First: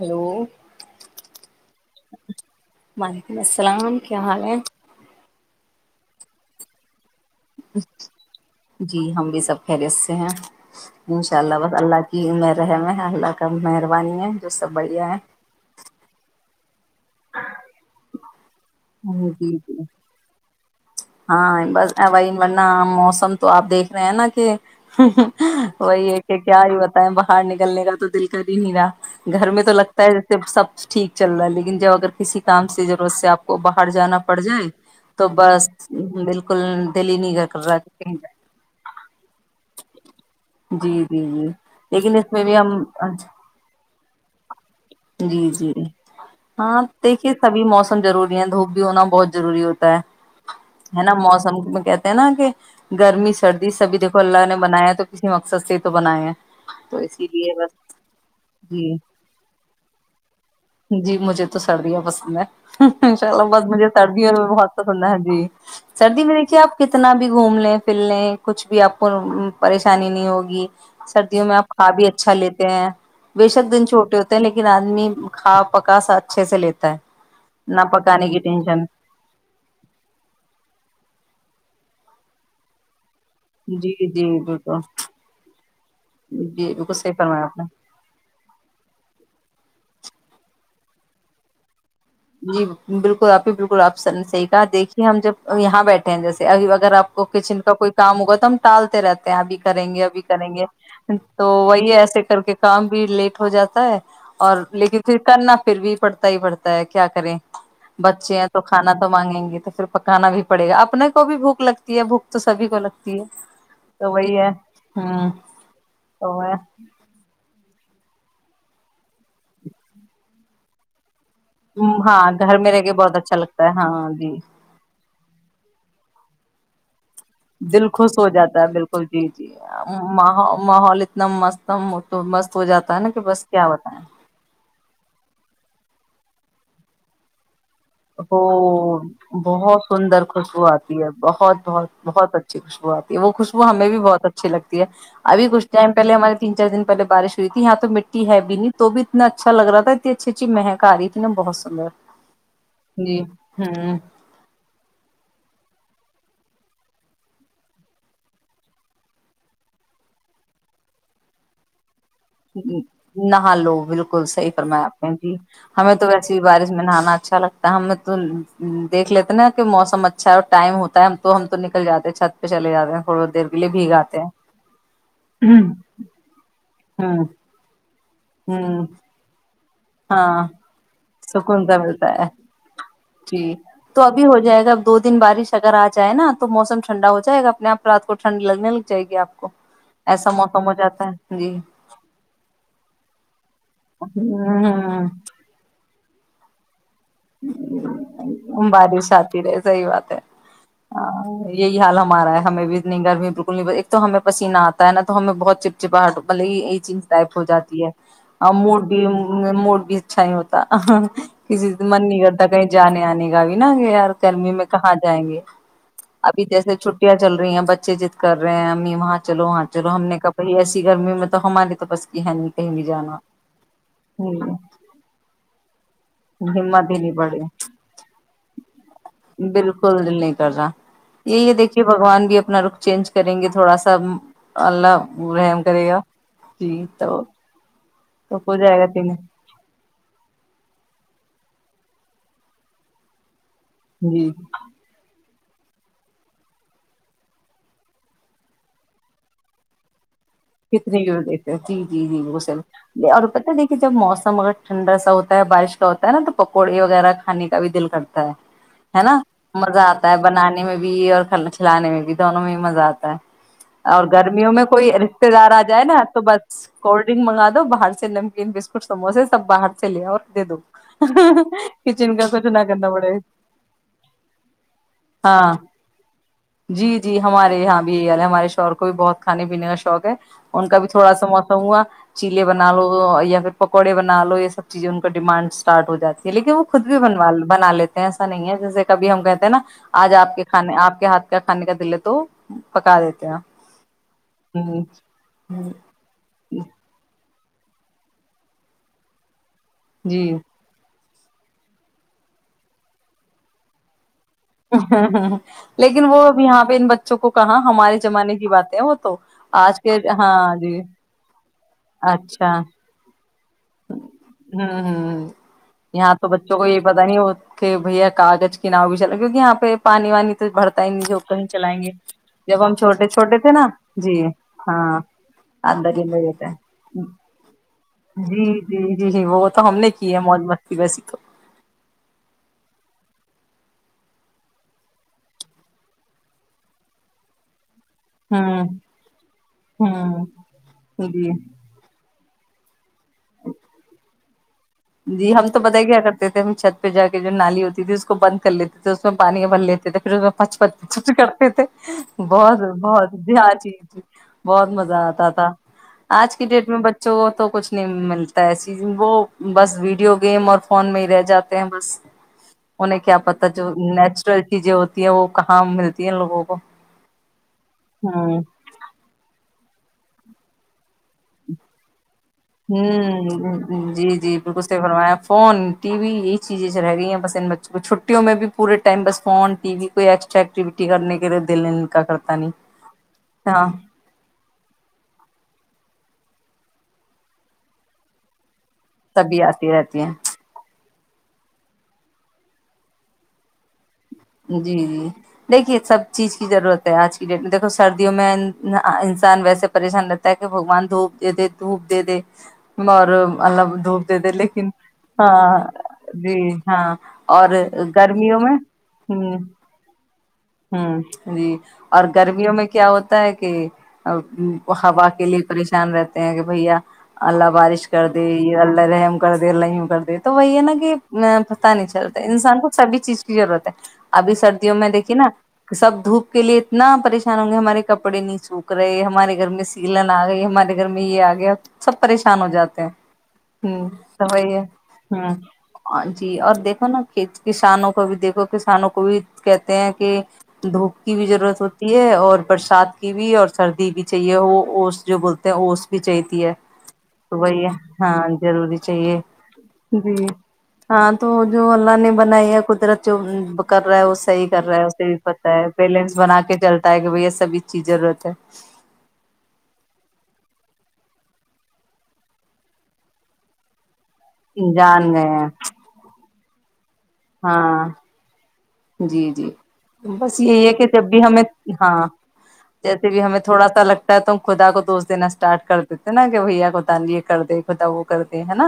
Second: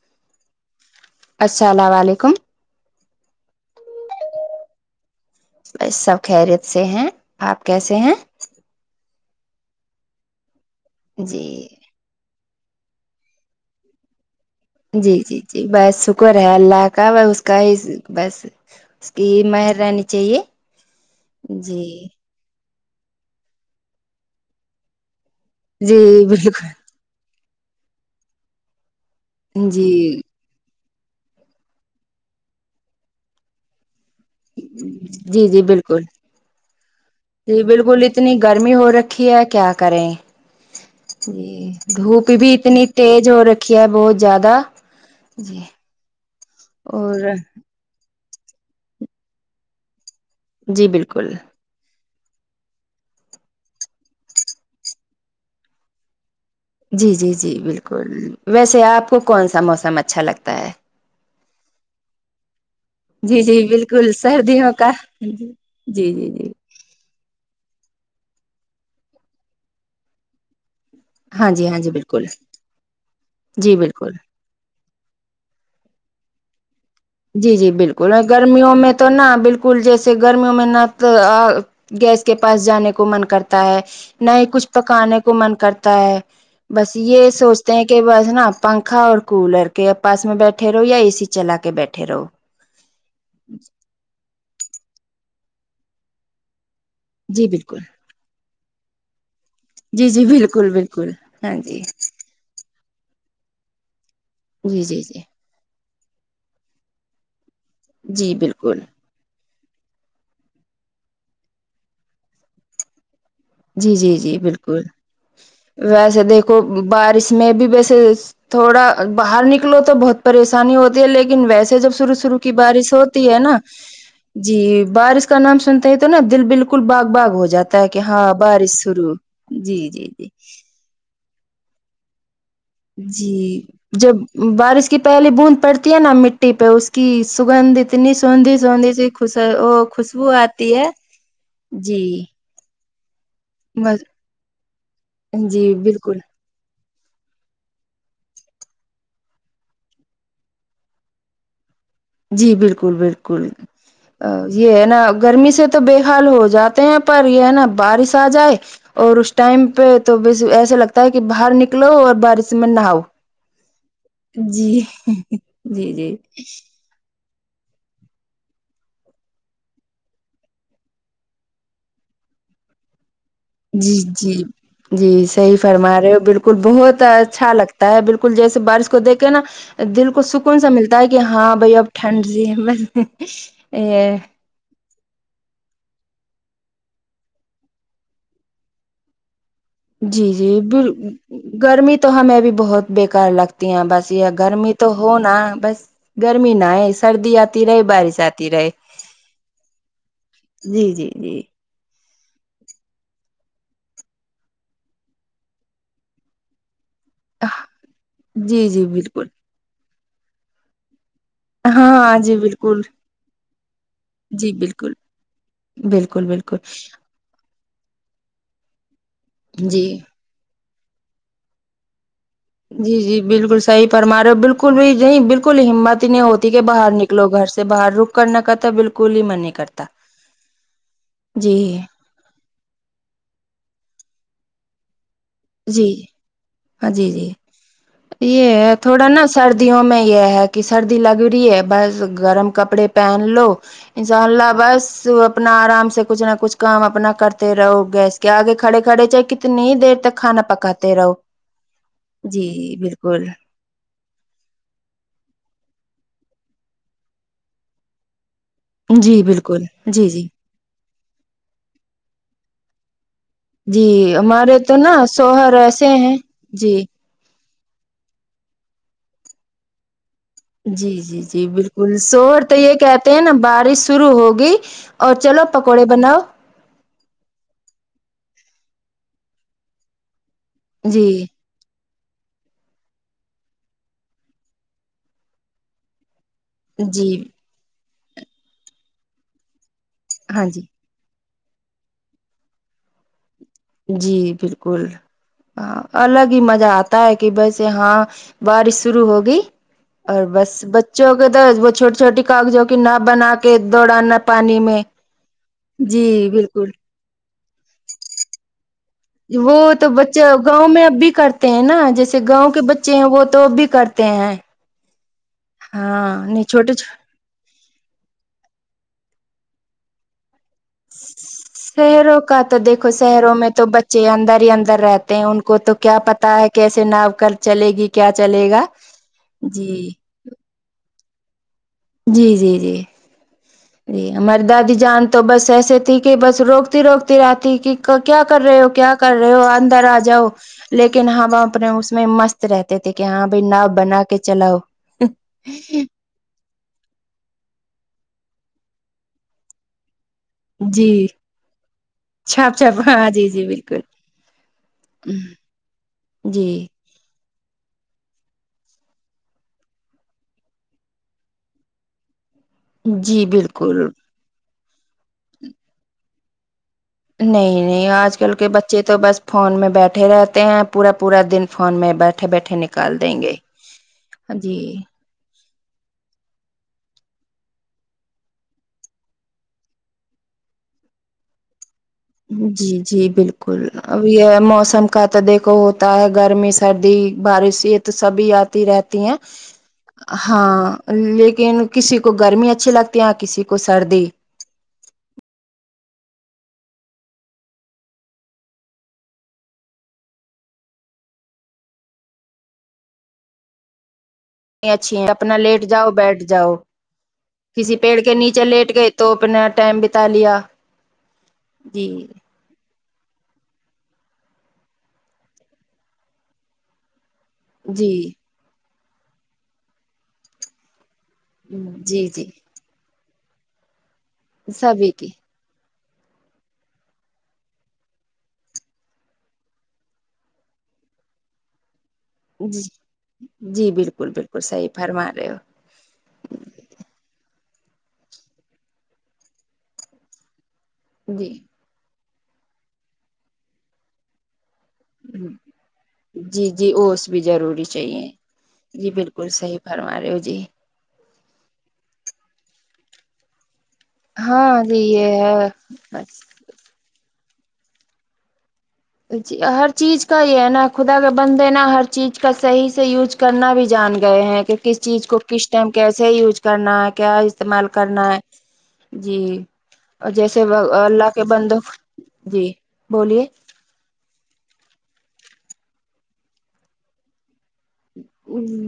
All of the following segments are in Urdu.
ہلو السلام علیکم وعلیکم السلام کیا حال ہے بس سب خیریت سے ہیں آپ کیسے ہیں جی ہم بھی سب خریت سے ہیں انشاء جی اللہ بس اللہ کی رہم ہے اللہ کا مہربانی ہے جو سب بڑھیا جی ہے جی جی بس شکر ہے اللہ کا کہ ب اس کا ہی بس اس کی جی جی مہرانی چاہیے ہاں جی بس اوائن نا موسم تو آپ دیکھ رہے ہیں نا کہ جی وہی ہے کہ کیا بالکل ہے بتایں ب ہار نکلنے کا تو دل کر ہی نہیں نا گھر میں تو لگتا ہے جی جیسے سب ٹھیک چل رہا ہے لیکن جب اگر کسی کام سے ضرورت سے آپ کو باہر جانا پڑ جائے تو جی جی بس بالکل [inaudible] دل ہی نہیں بالکل جی کر رہا کہ بالکل کہیں جائے اتنی گرمی ہو رکھی ہے کیا کریں [inaudible] جی جی لیکن دھوپ اس میں بھی ہم اتنی تیز ہو رکھی ہے بہت زیادہ [inaudible] جی جی ہاں اور دیکھیے سبھی موسم ضرور دھوپ بھی ہونا بہت ضروری ہوتا ہے جی ہے نا بالکل موسم میں کہ [inaudible] نا کہ گرمی سردی سبھی دیکھو اللہ نے بنایا تو کسی مقصد سے ہی تو بنایا ہے تو جی اسی جی لیے جی بس بالکل ویسے جی آپ کو کون سا موس جی مجھے تو سردیاں پسند ہیں ان شاء جی اللہ جی بس مجھے بالکل سردیوں میں بہت کا پسند ہے جی جی سردی جی میں جی دیکھیے آپ کتنا بھی گھوم لیں [inaudible] پلنے کچھ بھی آپ کو پریشانی نہیں ہوگی سردیوں ہاں میں جی آپ ہاں کھا جی بھی بالکل اچھا لیتے ہیں بےشک جی دن بالکل چھوٹے ہوتے ہیں لیکن آدمی کھا پکا سا اچھے سے لیتا ہے جی جی نہ بالکل اور پکانے کی گرمیوں ٹینشن میں تو نہا بالکل جیسے گرمیوں میں نہ تو گیس کے پاس جانے کو کو من کرتا ہے جی جی نہیں ہی کچھ بالکل پکانے کو من کرتا ہے جی بالکل بس صحیح یہ فرمایا آپ نے سوچتے ہیں کہ بس نا پنکھا اور کولر کے اس میں بیٹھے رہو یا اےی چلا کے بیٹھے رہو جی بالکل آپ ہی بالکل آپ صحی کہا دیکھیے ہم جب یہاں بیٹھے ہیں جیسےبھی وقت اگر آپ کو جی کچن کا بالکل کوئی کام ہوگا تو ہم ٹالتے رہتے ابھی کریں گے جی ابھی جی کریں گے بالکل بالکل تو ہاں جی وہی ایسے کر کے کام بھی لیٹ ہو جاتا ہے اور جی لیکن جی پھر جی کرنا پھر بھی پڑتا ہی پڑتا ہے کیا کریں جی بچے ہیں تو بالکل کھانا تو مانگیں گے تو پھر پکانا بھی پڑے گا اپنے کو بھی بھوک لگتی ہے بھوک تو سبھی کو لگتی ہے جی تو جی جی وہی ہے بالکل ہوں ویسے تو دیکھو بارش میں بھی وس تھوڑا باہر نکلو تو بہت پریشانی ہوتی ہے لیکن ن ویسے جب شروع ہاں شرو کی گھر میں رہ کے بارش بہت ہوتی اچھا ہے نا لگتا ہاں جی بارش کا نام سنتے ہی تو نا دل بالکل باگ باغ ہو جاتا دل ہے کہ خوش ہاں ہو جاتا بالکل جی جی جیح جی جی ماح اتم مست تو م جی جب بارش کی پہلی بوند پڑتی ہے نا م ٹیپ ہے اس کی سگندھ اتنی وہ سوندھی سوندھی سی خوش بہت وہ سندر خوشبو آتی ہے بہت بہت جی بہت اچھی خوشبو آتی ہے وہ خوشبو ہمیں بھی بس بہت اچھی لگتی ہے ابھی کھ جی ٹائم پہلے بالکل ہمارے تین چار دنہلے بارش ہوئی تھی یہاں تو مٹی ہے بھی نہیں تو بھی اتنا اچھا لگ رہا تھا اچھی اچھی مہنک آ رہی تھی ن بہت سندر جی بالکل جی بالکل ہوں بالکل یہ ہے نا گرمی سے تو بے ہل ہو جاتے ہیں پر یہ ہے نا بارش آ جائے اور اس ٹائم پہ تو ب ایسا لگتا ہے کہ باہر نکلو اور بارش میں نہاؤ نہا لو بالکل صحیح جی فرمایا آپ ہیں جی جی ہمیں تو جی ویسیے ہی بارش میں نہانا اچھا لگتا ہے ہمیں تو دیکھ لیتے نا کہ موسم اچھا ہے ٹائم ہوتا ہے تو ہم تو نکل جاتے ہیں چھت پہ چلے جاتے ہیں تھوڑی دیر کے لیے جی بھیگاتے ہیں جی جی صحیح ہوں فرما رہے ہو بالکل بہت اچھا لگتا ہے بالکل اسکول ہوں جیسےارش کو دیکیں نا بس دل کو ہاں سکون سا ملتا ہے کہ ہاں سکون سا بھائی اب ملتا ٹھنڈ ہے سی جی تو یہ ابھی ہو جائے گا ب دو دن بارش اگر آ جائے نا تو موسم ٹھنڈا ہو جائے گا اپنے آپ رات کو ٹھنڈ لگنے لگ جائے گی آپ کو جی ایسا جی موسم ہو جاتا ہے جی گرمی تو ہمیں بھی بہت بیکار لگتا تی بس یہ گرمی تو ہ ہوناا بس گرمی نہ ہے سردی آتی رہے بارش آتی رہے بارش آتی رہے صحی بات ہے جی جی جی یہی حال ہم مارا ہے ہمیں بھی نہیں گرمی بالکل نہیں ایک تو ہمیں پسینہ آتا ہے نہا تو ہمیں بہت چپ چپاہٹ بلے یہ چیز ٹائپ ہو جاتی ہے اور جی موڈ جی بھی بالکل مو بھی اچھا ہی ہوتا من ہاں نہیں جی کرتا کہیں بالکل جانے آنے کا بھی نا یار جی گرمی میں بالکل کہاں جائیں گے بالکل ابھی بالکل جیسے چھٹیاں چل رہی ہیں بچ چ کر رہے ہیں ہم یہاں چلو ہاں جی چلو ہم نے کہاائی ایس گرمی میں تو ہماری تو پس جی جی بالکل صحی پرمارے بالکل بھی یہی بالکل ہمت ہی نہیں ہوتی کہ باہر ہمت ہی نہیں نکلو پڑی گھر سے باہر رک کرنا کا تو بالکل ہی من نہیں کرتا بالکل دل نہیں کر رہا یہی ہے جی دیکھیے بھگوان بھی اپنا رخ چینج کریں گے تھوڑا سا اللہ رحم کرے جی گا ج ہاں جی جی تو ہو یہ جائے گا تھوڑا تین نا سردیوں میں یہ ہے کہ سردی لگ ہو ہے بس گرم کپڑے پہن لو انشاء جی اللہ بس اپنا آرام سے کچھ نہ کچھ کام اپنا کرتے رہو گیس کے آگے کھڑے کھڑے چ کتنی دیر تک کھانا پکاتے کتنی کی رہو دیتے جی جی جی وہ ص اور پت دیکے جب موسم اگر ٹھنڈا سا ہوتا ہے بارش کا ہوتا ہے نا تو پکوڑے وغیرہ کھانے کا بھی دل کرتا ہے ہے نا جی بالکل مزہ جی آتا ہے جی بنانے میں بھی اورل کھلانے میں بھی دونوں میں بھی مزہ آتا ہے اور جی گرمیوں ہمارے میں تو کوئی نا ر دار شوہر آ جائے ایسے نا ہیں تو بس جی کولڈ ڈرنک منگا باہر سے نمکین بسکٹ سموسے سب باہر سے لے اور دے دو جی جی جی بالکل کچن کا شور کچھ تو نہ یہ کرنا کہتے پڑے ہیں نا بارش شروع ہوگی اور چلو ہاں پکوڑے بناؤ جی جی ہمارے یہاں بھی یہی حال ہے ہمارے شہر کو بھی بہت کھے پینے کا شوق ہے ان کا بھی جی تھوڑا سا موسم ہوا چیلے بنا لو یا پھر پکوڑے بنا لو یہ سب چیزیں ان کا ڈیمانڈ اسٹارٹ ہو جاتی لیکن وہ خود بھی جی بنو بنا لیتے ایسا نہیں ہے جیسے کبھی ہم کہتے ہیں نا آج آپ کے ہاں جی کھانے آپ کے ہاتھ کھانے کا دل تو پکا دیتے ہیں جی بالکل ہ ہاں الگ ہی مزہ آتا ہے کہ بیسے ہاں بارش شرو ہوگی اور جی بس بچ چک د وہ چھوٹی چھوٹی کاغذوں کی نہ بنا کے دوڑانا پانی ہ میں ہ جی لیکن وہ اب یہاں بالکل پہ ان بچوں کو کہاں ہمارے زمانے کی بات ہے وہ تو وہ آج تو کے بچے ہاں گاؤں جی میں اب بھی کرتے ہیں نا جیسے گاؤں کے اچھا بچے ہیں وہ تو بھی کرتے ہیں ہوں ہوں یہاں ہاں تو نہیں بچوں کو چھوٹے یہ پتا نہیں ہوتے بھیا کاغذ کی نؤ بھی چل کیک یہ پہ پانی وانی تو بھرتا ہی نہیں جو کہیں چلائیں گے شہروں کا تو جب ہم دیکھو چھوٹے شہروں چھوٹے میں تھے تو نا بچے جی اندر ہی اندر ہاں رہتے ہیں ان کو تو اندر کیا ہی میں پتا ہے رہتا کیسے ناو کر چلے گی کیا جی چلے گا جی جی جی وہ تو ہم نے کی ہے موج مستی میں رسک جی جی جی جی ہماری دادی جان تو بس ایسے تھی کہ بس روکتی روکتی رہتی کہ کیا کر رہے ہو ہوں کیا کر رہے ہو اندر آ ہوں جاؤ لیکن ہاں جی باپ نے اس میں مست رہتے تھے کہ ہاں بھائی ن بنا کے چلاؤ جی ہم تو پتا ہی کیا کرتے تھے ہم چھ پہ جا کے جو نالی ہوتی تھی اس کو بند کر لیتے تھے اس میں پانی بھر لیتے تھے پھر پچ جی پچ کرتے تھے چھاپ بہت چھاپ ہاں بہت جی د جی چ بالکل ت بہت مزہ آتا تھا آج کی جی ڈیٹ میں بچوں تو کچھ نہیں ملتا ایسیز وہ بس ویڈیو گیم اور فون میں ہی رہ جاتے ہیں بس انہیں کیا جی پتا جو بالکل نیچرل ج جوے ہو وہ کہاں ملتی د لوگوگا نہیں نہیں آج کل کے بچے تو بس فون میں بیٹھے بیٹھے رہتے ہیں پورا پورا دن فون میں بیٹ ہوں جی جی بالک ص سے فرمایا فون ٹی وی یہی چیزیں رہ گئی ہیں بس ان بچوں کو چھٹیوں میں بھی پورے ٹائم بس فن ٹی وی کوئی ایکسٹرا ایکٹیویٹی کرنے کے لیے دل کا کرتا نہیں جی جی بالکل ہاں اب یہ موسم کا تو دیکھو ہوتا ہے گرمی سردی بارش یہ تو سبھی یا رہتی ہیں تبھی آتی رہتی ہیں ہاں لیکن کسی کو گرمی اچھی لگتی ہے کسی کو سردی جی جی دیکھیے سب چیز کی ضرورت ہے آج کی ڈیٹ میں دیکھو سردیوں میں انسان ویسے پریشان رہتا ہے کہ بگوان دھوپ دے دے دھوپ دے دے اور اللہ دھوپ د د لیکن اچھی ہے اپنا ہاں لیٹ جاؤ بیٹھ جی جاؤ ہاں اور کسی پیڑ کے گرمیوں نیچے میں لیٹ گئے تو ہوں اپنا ٹائم ب تالیا ہوں جی اور گرمیوں میں کیا ہوتا ہے کہ ہوا کے لیے پریشان رہتے ہیں کہ بھیا اللہ بارش جی کر دے اللہ رحم کر دے لم کر دے تو وہی ہے نا کہ میں پتہ نہیں جی چلتا جی انسان کو سبھی چیز جرورت ہے ابھی سردیوں میں سبھی کی دیکھی نا سب دھوپ کے لیے اتنا پریشان ہوں گے ہمارے کپڑے نہیں سوکھ رہے ہمارے گھر میں سیلن آ گئی ہمارے گھر میں یہ آ گیا سب پریشان ہو جی جاتے ہیں جی ہ بالکل تو بالکل وہی ہے صحیح فرما رہے ہو ہ جی اور دیکھو نا ک کسانوں کو بھی دیکھو کسانوں کو بھی کہتے ہیں کہ دھوپ کی بھی جی ضرورت ہوتی اور برسات کی بھی اور سردی بھی چاہیے وہ اوس جو بولتے ہیں اوس بھی چاہیتی جی ہے جی اوس بھی تو ضروری وہی چاہیے ہاں ضروری جی چاہیے بالکل صحیح فرما رہے ہو جی ہاں تو جو اللہ نے بنائی ہے قدرت جو کر رہا ہے وہ صحیح ہاں رہا جی ہے سے یہ پتتا ہے پلنس بنا کے چلتا ہے کہ بھ سبھی چیز ضرورت ہے جی ہر چیز کا یہ ہے نا خدا کا بند د نا ہر چیز کا صحیح سے یوز کرنا بھی جان گئے ہیں کہ ہے کس چیز جان کو گئے کس ہیں ٹائم کیسے یوز کر کرنا کیا استعمال ہاں کرنا ہے جی جی اور بس جیسے یہی ہے کہ جب اللہ بھی کے ہمیں بندوں ہاں جی جیسے بھی بولیے ہمیں تھوڑا لگتا ہے تو ہم خدا کو دوست دین اسٹارٹ کر دیتے ہیں نا کہ بھیا کو تان لیے کر د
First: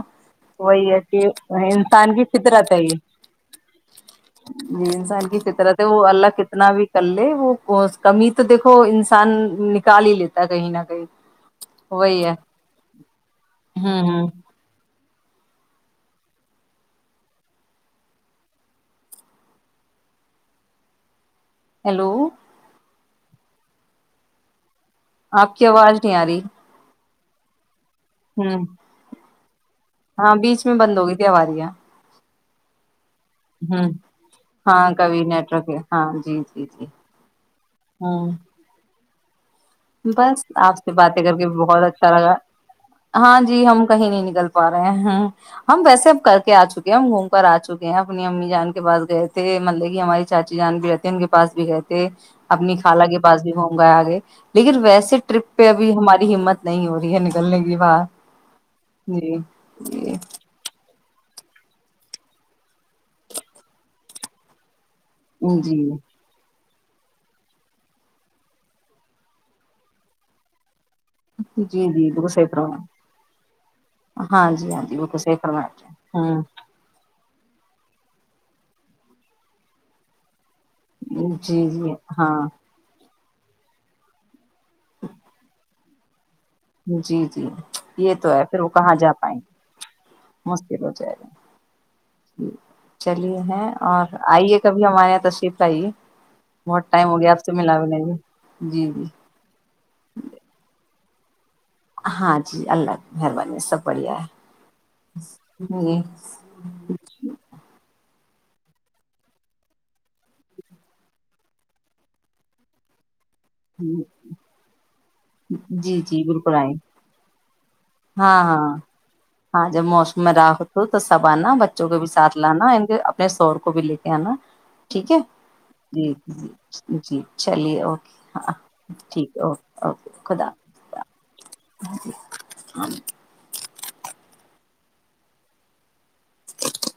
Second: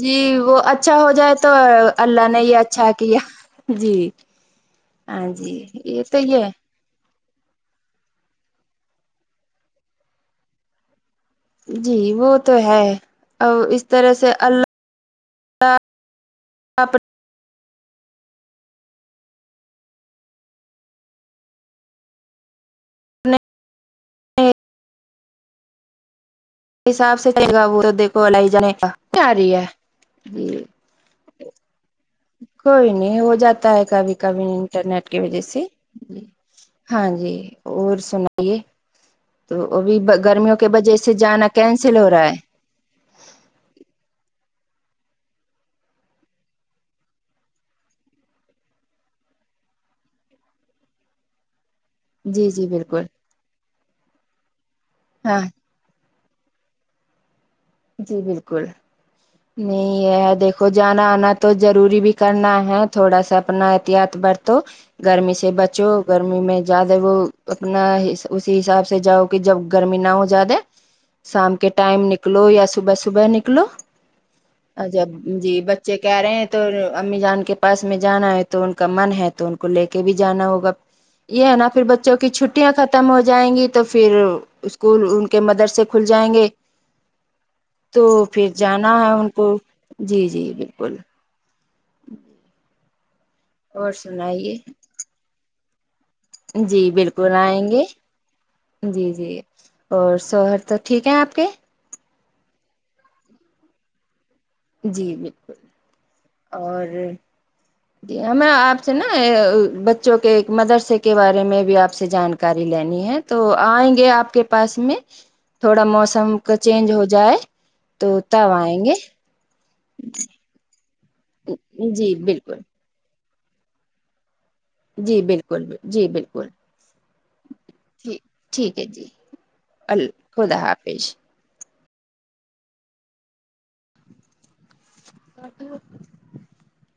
جی وہ اچھا ہے ہو کہ جائے تو انسان کی اللہ نے یہ فطرت ہے اچھا کیا جی جی ہاں انسان کی جی فترحت ہے یہ وہ تو اللہ یہ کتنا بھی کر لے وہ کمی تو دیکھو انسان نکال ہی لیتا ہے کہیں نہ کہیں جی وہ تو ہے اور اس ہوں طرح ہوں سے اللہ [inaudible] ہیلو اپنے آپ کی آواز نہیں آ رہی [inaudible] کول آئی ہوں جنے تاری ہے ہاں ج بیچ میں بند ہو گئی تھی ہماری یہاں کوئی نہیں ہو جاتا ہے ہوں کبھی کبھی ہاں انٹرنیٹ کی کبھی وجہ سے نیٹورک ہے ہاں ج جی جی ہاں جی اور ہاں سنائیے تو ابھی بس گرمیوں کے آپ سے وجہ باتیں کر کے جانا بہت کینسل ہو اچھا رہا لگا ہے ہاں جی ہم کہیں نہیں نکلتے پا رہے ہیں ہم ویسے اب کر کے آ چکے ہیں ہم گھوم کر آ چکے ہیں اپنی امی جان کے پاس گئے تھے مطلب کہ ہماری چاچی جان بھی رہتی ان کے پاس بھی گئے تھے جی جی اپنی خا بالکل لاگے باز بھی ہو باے لیکن ویسے ہاں ٹرپ پہ ابھی ہماری ہمت نہیں ہو رہی ہے ن جی بالکل نہیں جی ہے دیکھو جان آنا تو ضروری بھی کرنا ہے تھوڑا سا اپنا احتیاط برت گرمی سے جی بچو گرمی میں زیادہ وہ اپنا اسی حساب سے جاؤ کہ جب گرمی نہ ہو زیادہ شام کے جی ٹائم جی نکل بالکل نکلو صحیح یا فرمایا صبح صبح نکلو ہاں جی ہاں جی جب بالکل صحیح جی فرمایا بچے کہہ رہے ہاں ہیں تو امی جان کے پاس میں جانا ہے تو ان کا من ہے تو ان کو لے کے بھی جانا ہوگا یہ ہے جی نا پھر جی بچوں کی ہاں چھٹیاں ختم ہو جات جائیں گی تو پھر اسکول ان کے مدر سے کھل جائیں گے جی جی یہ تو ہے پھر وہ جانا کہاں ہے جا ان پائیں کو گے جی جی مشکل ہو بالکل جائے گا [inaudible] چلیے ہیں اور آئیے کبھی ہمارے یہاں تشریف بھائی جی بالکل آئیں گے جی جی اور شوہر تو ٹھیک ہے آپ [inaudible] ہاں جی اللہ کی مہربانی سب بڑھیا ہے جی بالکل اور جی ہمیں آپ سے نا بچوں کے ایک مدرسے کے بارے میں بھی آپ سے جانکاری لینی ہے تو آئیں گے آپ کے پاس میں تھوڑا جی جی موسم بالکل کا آئیں چینج ہو جائے تو ہاں تب ہاں آئیں گے ہاں جب موسم میں راہت تو سب آنا بچوں کے بھی جی سھ بالکل لانا ان کے سور کو بھی لے کے ہیں نا ٹھیک ہے جی بالکل جی جی جی چلیے اوکے ج ہاں ٹھیک ہے جی ٹھیک اوکے اللہ خدا حافظ ہاں ہاں جی